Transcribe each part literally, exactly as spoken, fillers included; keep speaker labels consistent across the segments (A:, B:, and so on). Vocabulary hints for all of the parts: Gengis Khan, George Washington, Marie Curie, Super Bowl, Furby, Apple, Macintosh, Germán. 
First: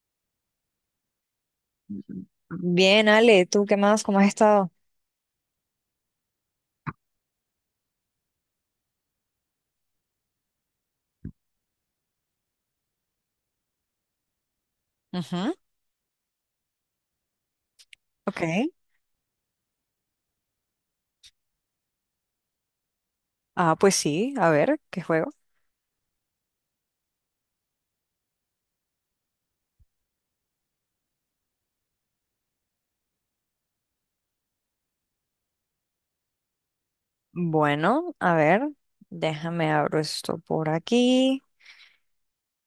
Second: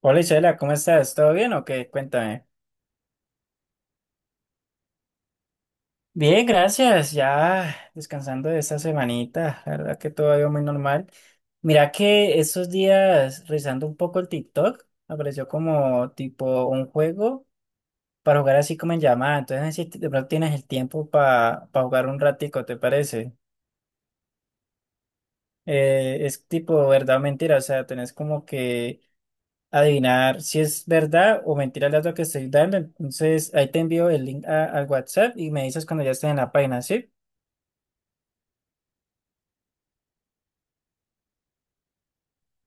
A: Hola Isela, ¿cómo estás? ¿Todo bien o qué? Cuéntame.
B: Bien, Ale, ¿tú qué más? ¿Cómo has estado?
A: Bien, gracias. Ya descansando de esta semanita. La verdad que todo ha ido muy normal. Mira que estos días, revisando un poco el TikTok, apareció
B: Ujú.
A: como tipo un juego para
B: Ok.
A: jugar así como en llamada. Entonces, no sé si de pronto tienes el tiempo para jugar un ratico, ¿te parece?
B: Ah, pues sí, a ver, ¿qué juego?
A: Eh, es tipo verdad o mentira. O sea, tenés como que adivinar si es verdad o mentira el dato que estoy dando. Entonces, ahí te envío el link a- al WhatsApp y me dices cuando ya esté en la página, ¿sí?
B: Bueno, a ver, déjame abro esto por aquí.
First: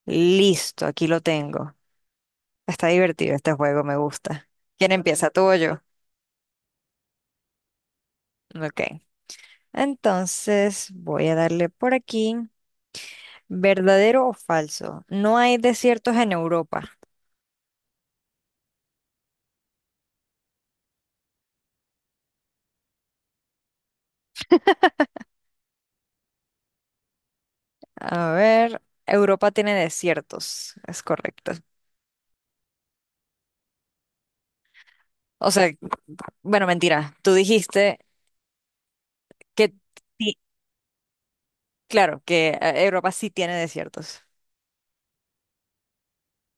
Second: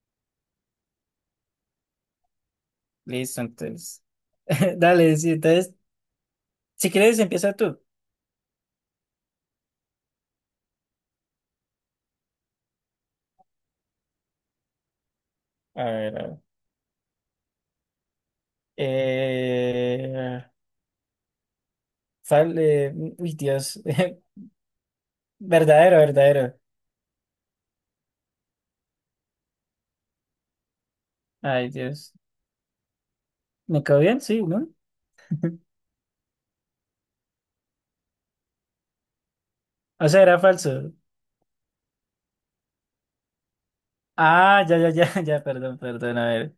B: Listo, aquí lo tengo. Está divertido
A: Listo,
B: este juego, me
A: entonces.
B: gusta. ¿Quién
A: Dale,
B: empieza,
A: sí,
B: tú o
A: entonces,
B: yo?
A: si quieres, empieza tú.
B: Ok. Entonces, voy a darle por aquí. ¿Verdadero o falso? No hay
A: A
B: desiertos
A: ver, a
B: en
A: ver.
B: Europa.
A: Eh, fal- eh, uy, Dios. Verdadero, verdadero.
B: A ver, Europa tiene desiertos, es correcto.
A: Ay, Dios. ¿Me quedó bien? Sí, ¿no?
B: O sea, bueno, mentira, tú dijiste que...
A: O sea,
B: sí.
A: era falso.
B: Claro que eh, Europa sí tiene desiertos.
A: Ah, ya, ya, ya, ya, perdón, perdón, a ver.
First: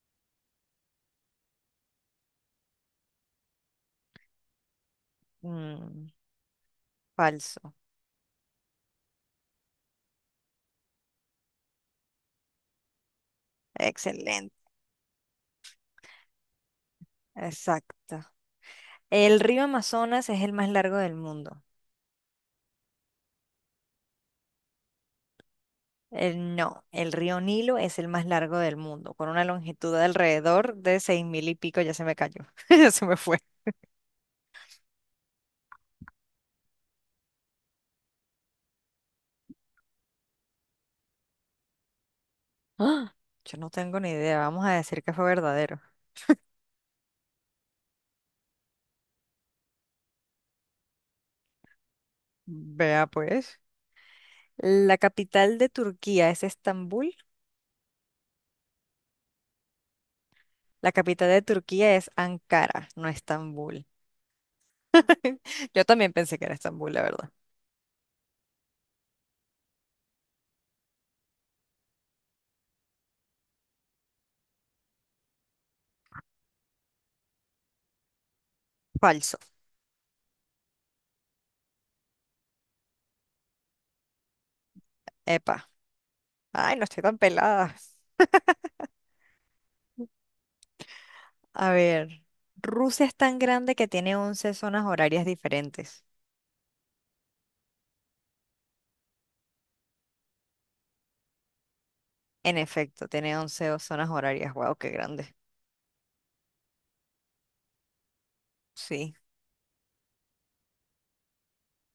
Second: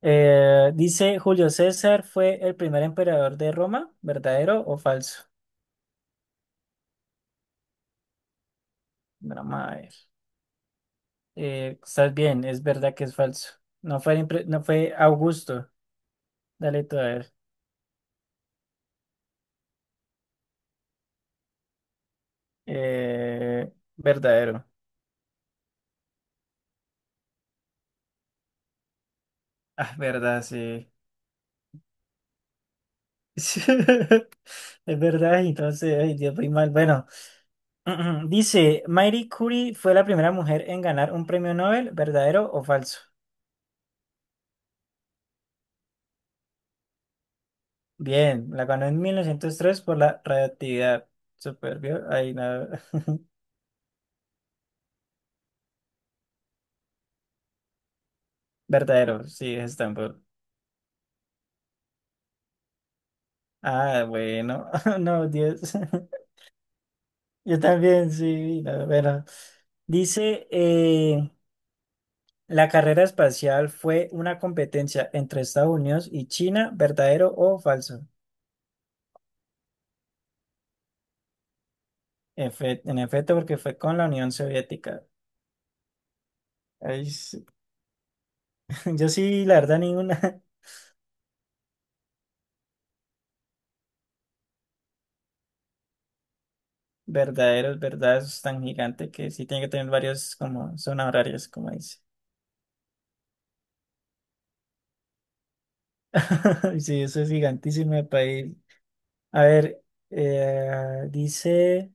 A: Eh, dice, Julio César fue el primer emperador de Roma, ¿verdadero o falso?
B: Mm, falso.
A: La madre. Eh, estás bien, es verdad que es falso. No fue, impre-
B: Excelente.
A: no fue Augusto. Dale tú a ver.
B: Exacto. El río Amazonas es el más largo del mundo.
A: Eh, verdadero.
B: El- no, el río Nilo es el más largo del mundo, con una longitud
A: Ah,
B: de
A: verdad,
B: alrededor
A: sí.
B: de seis mil y pico. Ya se me cayó. Ya se me fue.
A: Es verdad, entonces, ay, Dios, muy mal. Bueno, dice, Marie Curie fue la primera mujer en ganar un premio Nobel, ¿verdadero o falso?
B: ¡Ah! Yo no tengo ni idea. Vamos a decir que fue verdadero.
A: Bien, la ganó en mil novecientos tres por la radioactividad. Super, ¿vio? Ay, nada.
B: Vea pues. La capital de Turquía es Estambul.
A: Verdadero, sí, es Stanford.
B: La capital de Turquía es Ankara, no Estambul.
A: Ah, bueno, no, Dios.
B: Yo también pensé que era Estambul, la verdad.
A: Yo también, sí, la verdad. Dice, eh, la carrera espacial fue una competencia entre Estados Unidos y China, ¿verdadero o falso?
B: Falso.
A: Efe- en efecto, porque fue con la Unión Soviética.
B: Epa. Ay, no estoy
A: Ay,
B: tan
A: sí.
B: pelada.
A: Yo sí, la verdad, ninguna.
B: A ver, Rusia es tan grande que tiene once zonas horarias diferentes.
A: Verdadero, es verdad, eso es tan gigante que sí tiene que tener varios como zonas horarias, como dice.
B: En efecto, tiene once o- zonas horarias. Wow, qué grande.
A: Sí, eso es gigantísimo de país.
B: Sí.
A: A ver, eh, dice,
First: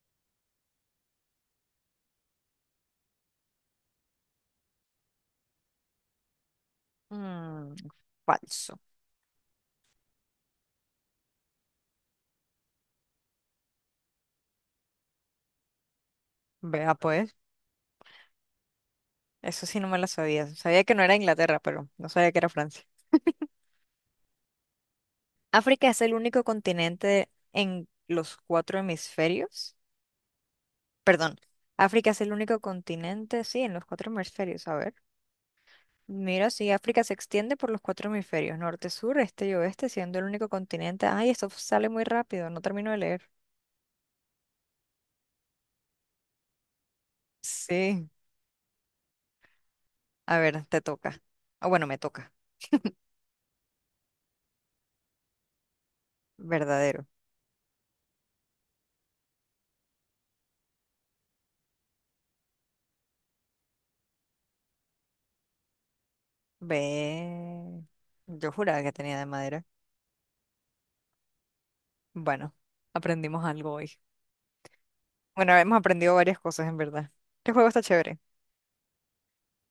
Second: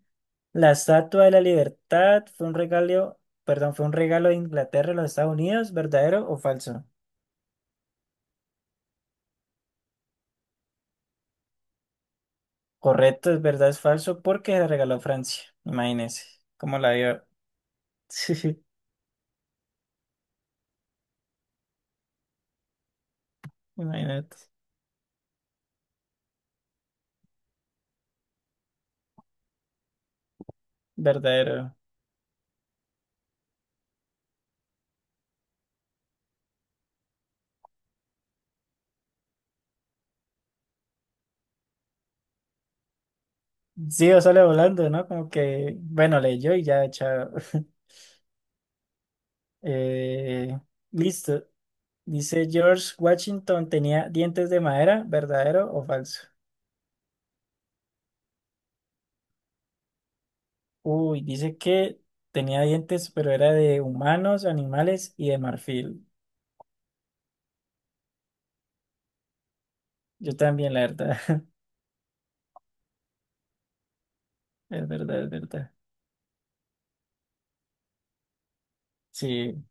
A: la Estatua de la Libertad fue un regalo, perdón, fue un regalo de Inglaterra a los Estados Unidos, ¿verdadero o falso?
B: Mm, falso.
A: Correcto, es verdad, es falso, porque se la regaló Francia. Imagínese cómo la
B: Vea
A: dio.
B: pues,
A: Sí,
B: eso sí no me lo sabía. Sabía que no era Inglaterra, pero no sabía que era Francia.
A: imagínate.
B: África es el único continente en los cuatro hemisferios. Perdón,
A: Verdadero.
B: África es el único continente, sí, en los cuatro hemisferios. A ver. Mira, sí, África se extiende por los cuatro hemisferios, norte, sur, este y oeste, siendo el único continente. Ay, esto sale muy rápido, no termino de leer.
A: Sí, o sale volando, ¿no? Como que, bueno, leyó y ya, chao.
B: Sí. A
A: Eh,
B: ver, te toca.
A: listo.
B: Ah, bueno, me toca.
A: Dice George Washington tenía dientes de madera, ¿verdadero o falso?
B: Verdadero.
A: Uy, dice que tenía dientes, pero era de humanos, animales y de marfil.
B: Ve. Yo juraba que tenía de madera.
A: Yo también, la verdad.
B: Bueno, aprendimos algo hoy.
A: Es verdad, es
B: Bueno,
A: verdad.
B: hemos aprendido varias cosas, en verdad. ¿Qué juego está chévere?
A: Sí,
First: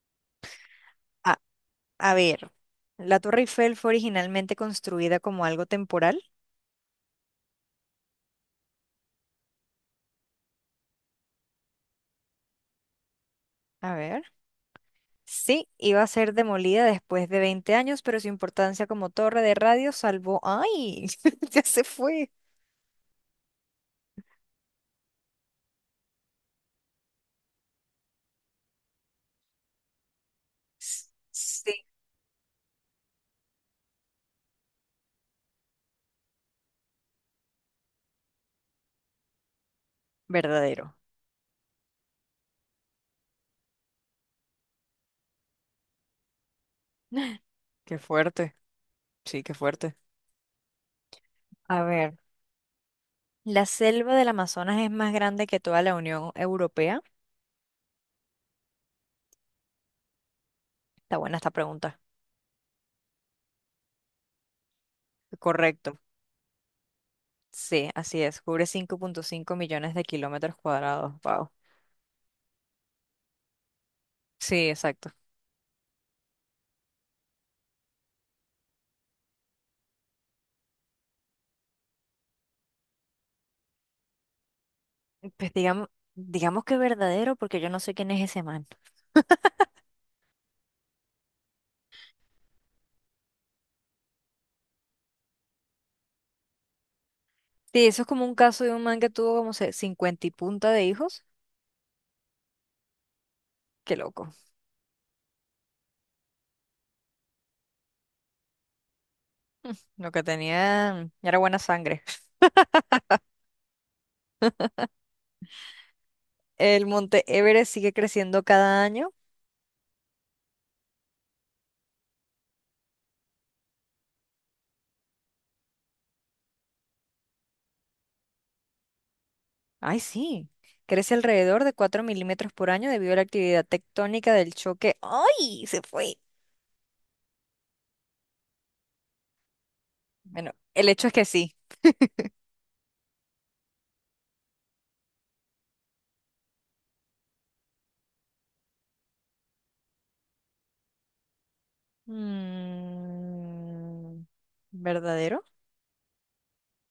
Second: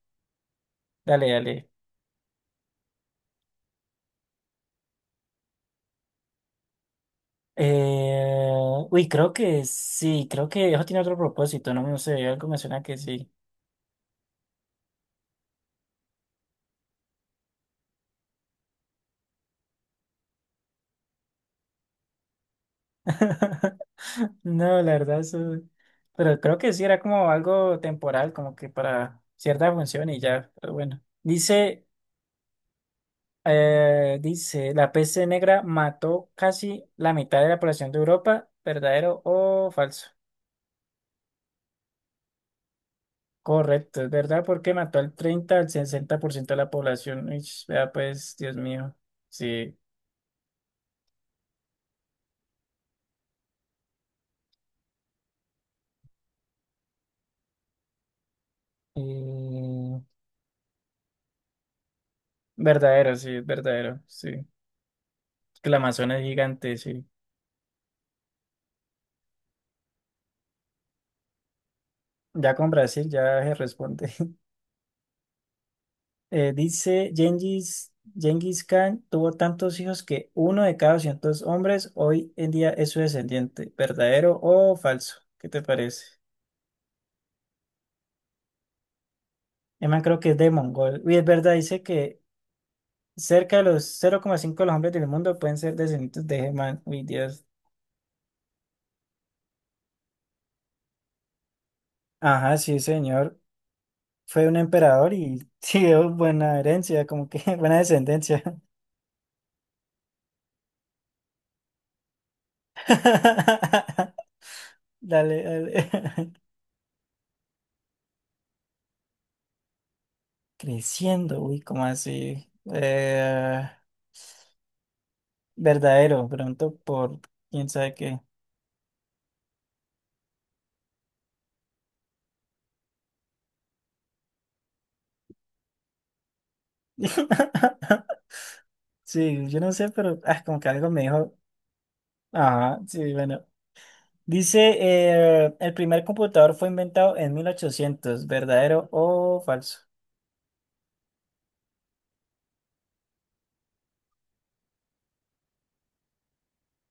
A: dale,
B: Ah,
A: dale.
B: a ver. La Torre Eiffel fue originalmente construida como algo temporal.
A: Eh, uy, creo que sí, creo que eso tiene otro propósito, no, no sé, algo me suena que sí.
B: A ver. Sí, iba a ser demolida después de veinte años, pero su importancia como torre de radio salvó. ¡Ay! Ya se fue.
A: No, la verdad, eso- Pero creo que sí, era como algo temporal, como que para cierta función y ya, pero bueno.
B: S- Sí.
A: Dice... Eh, dice, la peste negra mató casi la mitad de la población de Europa, ¿verdadero o falso?
B: Verdadero.
A: Correcto, es verdad, porque mató al treinta al sesenta por ciento de la población. Ish, vea
B: Qué
A: pues,
B: fuerte.
A: Dios mío.
B: Sí, qué
A: Sí.
B: fuerte. A ver, ¿la selva del Amazonas es más grande que toda la Unión Europea?
A: Mm,
B: Está buena esta pregunta.
A: verdadero, sí, es verdadero, sí. Es que la
B: Correcto.
A: Amazona es gigante, sí.
B: Sí, así es. Cubre cinco punto cinco millones de kilómetros cuadrados. Wow.
A: Ya con Brasil ya se responde.
B: Sí, exacto.
A: Eh, dice Gengis, Gengis Khan tuvo tantos hijos que uno de cada doscientos hombres hoy en día es su descendiente. ¿Verdadero o falso? ¿Qué
B: Pues
A: te
B: digamos,
A: parece?
B: digamos que verdadero, porque yo no sé quién es ese man.
A: Además, creo que es de Mongol. Y es verdad, dice que cerca de los cero coma cinco de los hombres del mundo pueden ser descendientes de Germán. Uy, Dios.
B: Sí, eso es como un caso de un man que tuvo como se- cincuenta y punta de hijos.
A: Ajá, sí, señor.
B: Qué loco.
A: Fue un emperador y sí, dio buena herencia, como que buena descendencia.
B: Lo que tenía era buena sangre.
A: Dale, dale.
B: El monte Everest sigue creciendo cada año.
A: Creciendo, uy, ¿cómo así? Eh, verdadero, pronto por quién sabe qué.
B: Ay, sí. Crece alrededor de cuatro milímetros por año debido a la actividad tectónica del choque. ¡Ay! Se fue.
A: Sí, yo no sé, pero ah,
B: Bueno,
A: como que
B: el
A: algo me
B: hecho es que
A: dijo.
B: sí.
A: Ajá, sí, bueno. Dice, eh, el primer computador fue inventado en mil ochocientos, ¿verdadero o falso?
B: Mm, ¿verdadero?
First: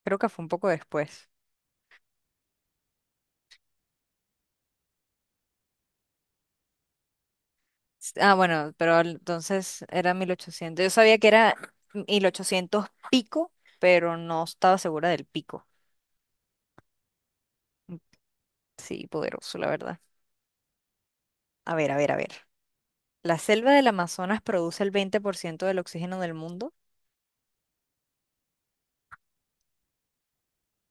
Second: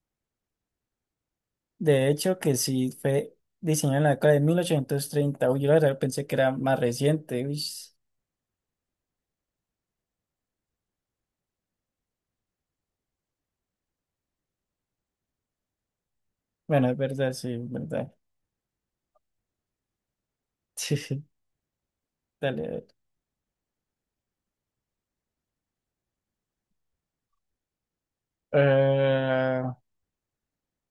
B: Creo que fue un poco después.
A: De hecho, que sí, fue diseñado en la década de mil ochocientos treinta. Uy, yo la verdad pensé que era más reciente. Uy,
B: Ah, bueno, pero al- entonces era mil ochocientos. Yo sabía que era mil ochocientos pico, pero no estaba segura del pico.
A: bueno, es verdad, sí, es
B: Mm,
A: verdad.
B: sí, poderoso, la verdad.
A: Sí, sí,
B: A ver, a ver, a ver.
A: dale. A ver.
B: La selva del Amazonas produce el veinte por ciento del oxígeno del mundo.
A: Eh,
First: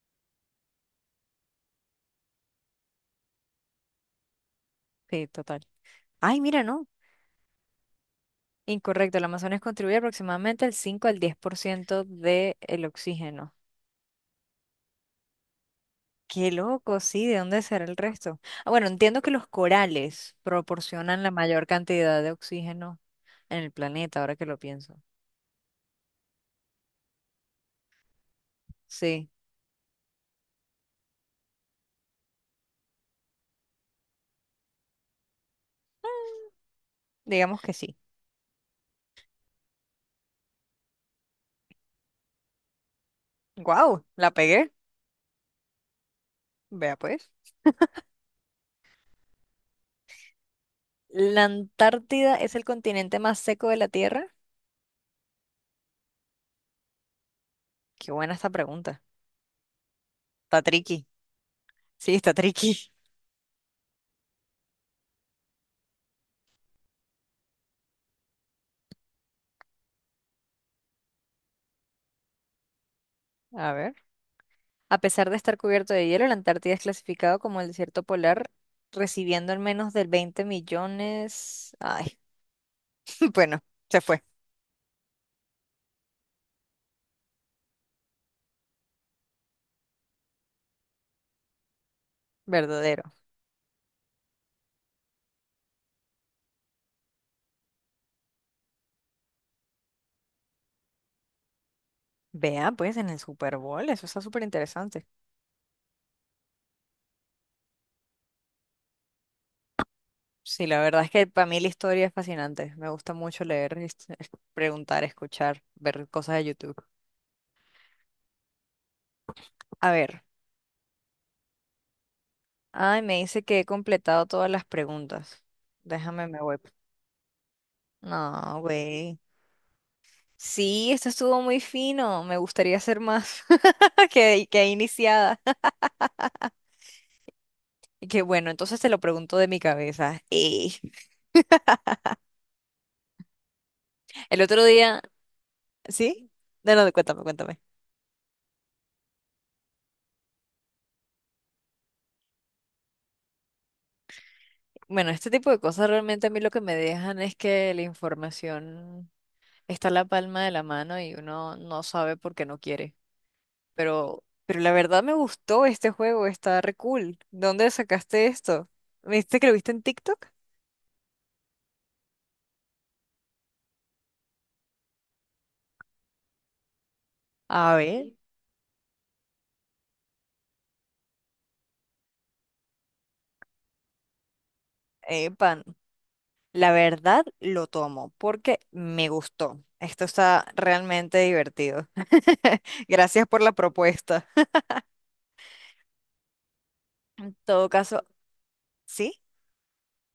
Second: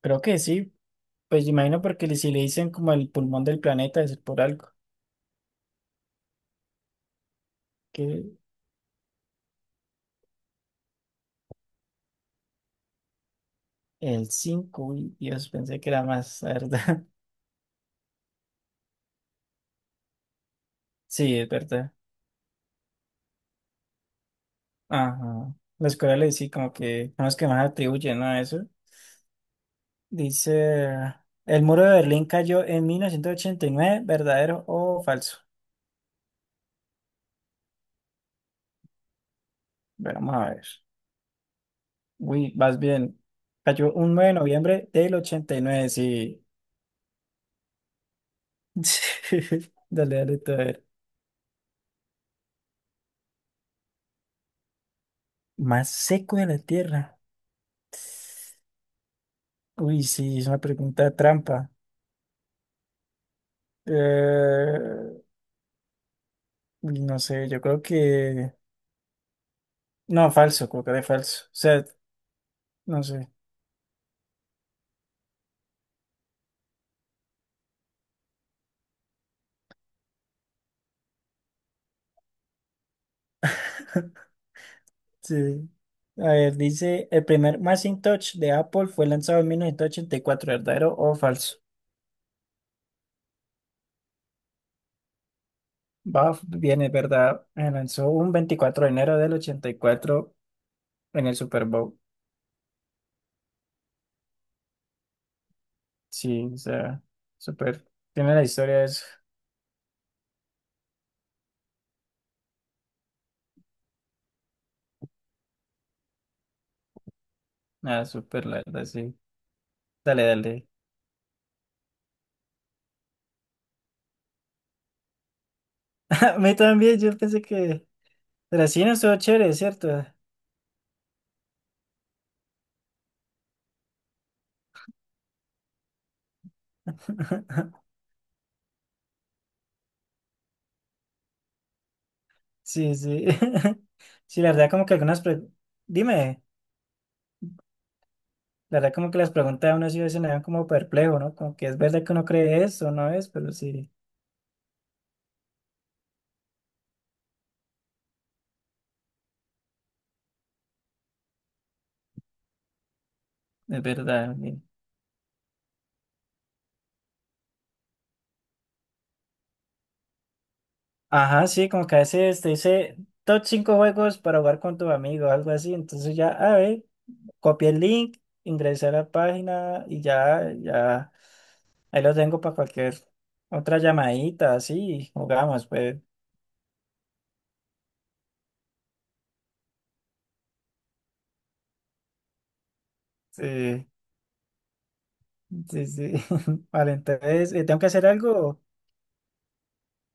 A: creo que sí, pues imagino porque le- si le dicen como el pulmón del planeta, es por algo.
B: Sí, total. Ay, mira, no.
A: Que
B: Incorrecto, el Amazonas contribuye aproximadamente el cinco al diez por ciento del oxígeno.
A: el cinco y Dios, pensé que era más,
B: Qué
A: la
B: loco,
A: verdad.
B: sí, ¿de dónde será el resto? Ah, bueno, entiendo que los corales proporcionan la
A: Sí, es
B: mayor
A: verdad.
B: cantidad de oxígeno en el planeta, ahora que lo pienso.
A: Ajá. Los corales sí, como que son los que más atribuyen, ¿no? A eso.
B: Sí,
A: Dice, el muro de Berlín cayó en mil novecientos ochenta y nueve, ¿verdadero o falso?
B: digamos que sí.
A: Bueno, vamos a ver. Uy, vas bien. Cayó
B: ¡Guau!
A: un nueve
B: La
A: de
B: pegué.
A: noviembre del ochenta y nueve, sí.
B: Vea pues.
A: Dale, dale, tú, a ver.
B: ¿La Antártida es el continente más seco de la Tierra?
A: Más seco de la tierra.
B: Qué buena esta pregunta.
A: Uy, sí, es una
B: Está tricky.
A: pregunta trampa.
B: Sí, está tricky.
A: Eh, No sé, yo creo que... No, falso, creo que de falso. O sea, no sé.
B: A ver. A pesar de estar cubierto de hielo, la Antártida es clasificado como el desierto polar, recibiendo al menos del veinte millones. Ay, bueno, se fue.
A: Sí. A ver, dice, el primer Macintosh de Apple fue lanzado en mil novecientos ochenta y cuatro, ¿verdadero o falso?
B: Verdadero.
A: Va, viene, ¿verdad? Eh, Lanzó un veinticuatro de enero del ochenta y cuatro en el Super Bowl.
B: Vea, pues en el Super Bowl, eso está súper interesante.
A: Sí, o sea, súper. Tiene la historia de eso.
B: Sí, la verdad es que para mí la historia es fascinante. Me gusta mucho leer, es- es- preguntar, escuchar, ver cosas de YouTube.
A: Ah, súper, la verdad, sí.
B: A
A: Dale,
B: ver.
A: dale.
B: Ay, me dice que he completado todas las preguntas. Déjame,
A: A
B: me
A: mí
B: voy.
A: también, yo pensé que...
B: No,
A: Pero sí, no estuvo
B: güey.
A: chévere, ¿cierto?
B: Sí, esto estuvo muy fino. Me gustaría hacer más que, que iniciada. Y que bueno, entonces te lo pregunto de mi cabeza. Eh,
A: Sí, sí.
B: el
A: Sí, la
B: otro
A: verdad como que
B: día,
A: algunas... pre-
B: ¿sí?
A: Dime,
B: No, no, cuéntame, cuéntame.
A: la verdad como que las preguntas de uno sí a veces me dan como perplejo, ¿no? Como que es verdad que uno cree eso, ¿no es? Pero sí,
B: Bueno, este tipo de cosas realmente a mí lo que me dejan es que la información está a la palma de la mano y uno no sabe por qué no quiere.
A: es
B: Pero,
A: verdad,
B: pero
A: sí.
B: la verdad me gustó este juego, está re cool. ¿Dónde sacaste esto? ¿Me dijiste que lo viste en TikTok?
A: Ajá, sí, como que a veces te dice top cinco juegos para jugar con tu amigo, algo así. Entonces ya, a ver, copié
B: A
A: el
B: ver,
A: link, ingresé a la página y ya, ya, ahí lo tengo para cualquier otra llamadita, así,
B: pan.
A: jugamos, pues.
B: La verdad lo tomo porque me gustó. Esto está realmente divertido. Gracias por la
A: Sí,
B: propuesta.
A: sí, sí. Vale,
B: En
A: entonces, eh,
B: todo
A: tengo que
B: caso,
A: hacer algo.
B: sí,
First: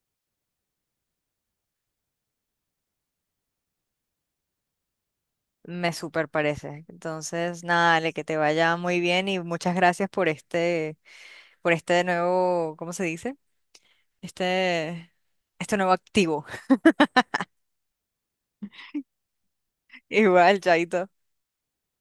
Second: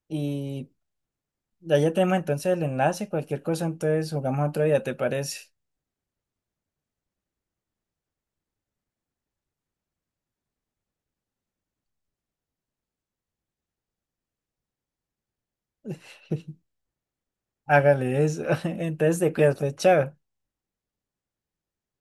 A: Y ya, ya tenemos entonces el enlace, cualquier cosa, entonces jugamos otro día, ¿te parece?
B: me super parece. Entonces, nada, Ale, que te vaya muy bien y muchas gracias por este, por este nuevo, ¿cómo se dice? este, este nuevo activo.
A: Hágale eso. Entonces te cuidas, pues, chao.
B: Igual, Chaito.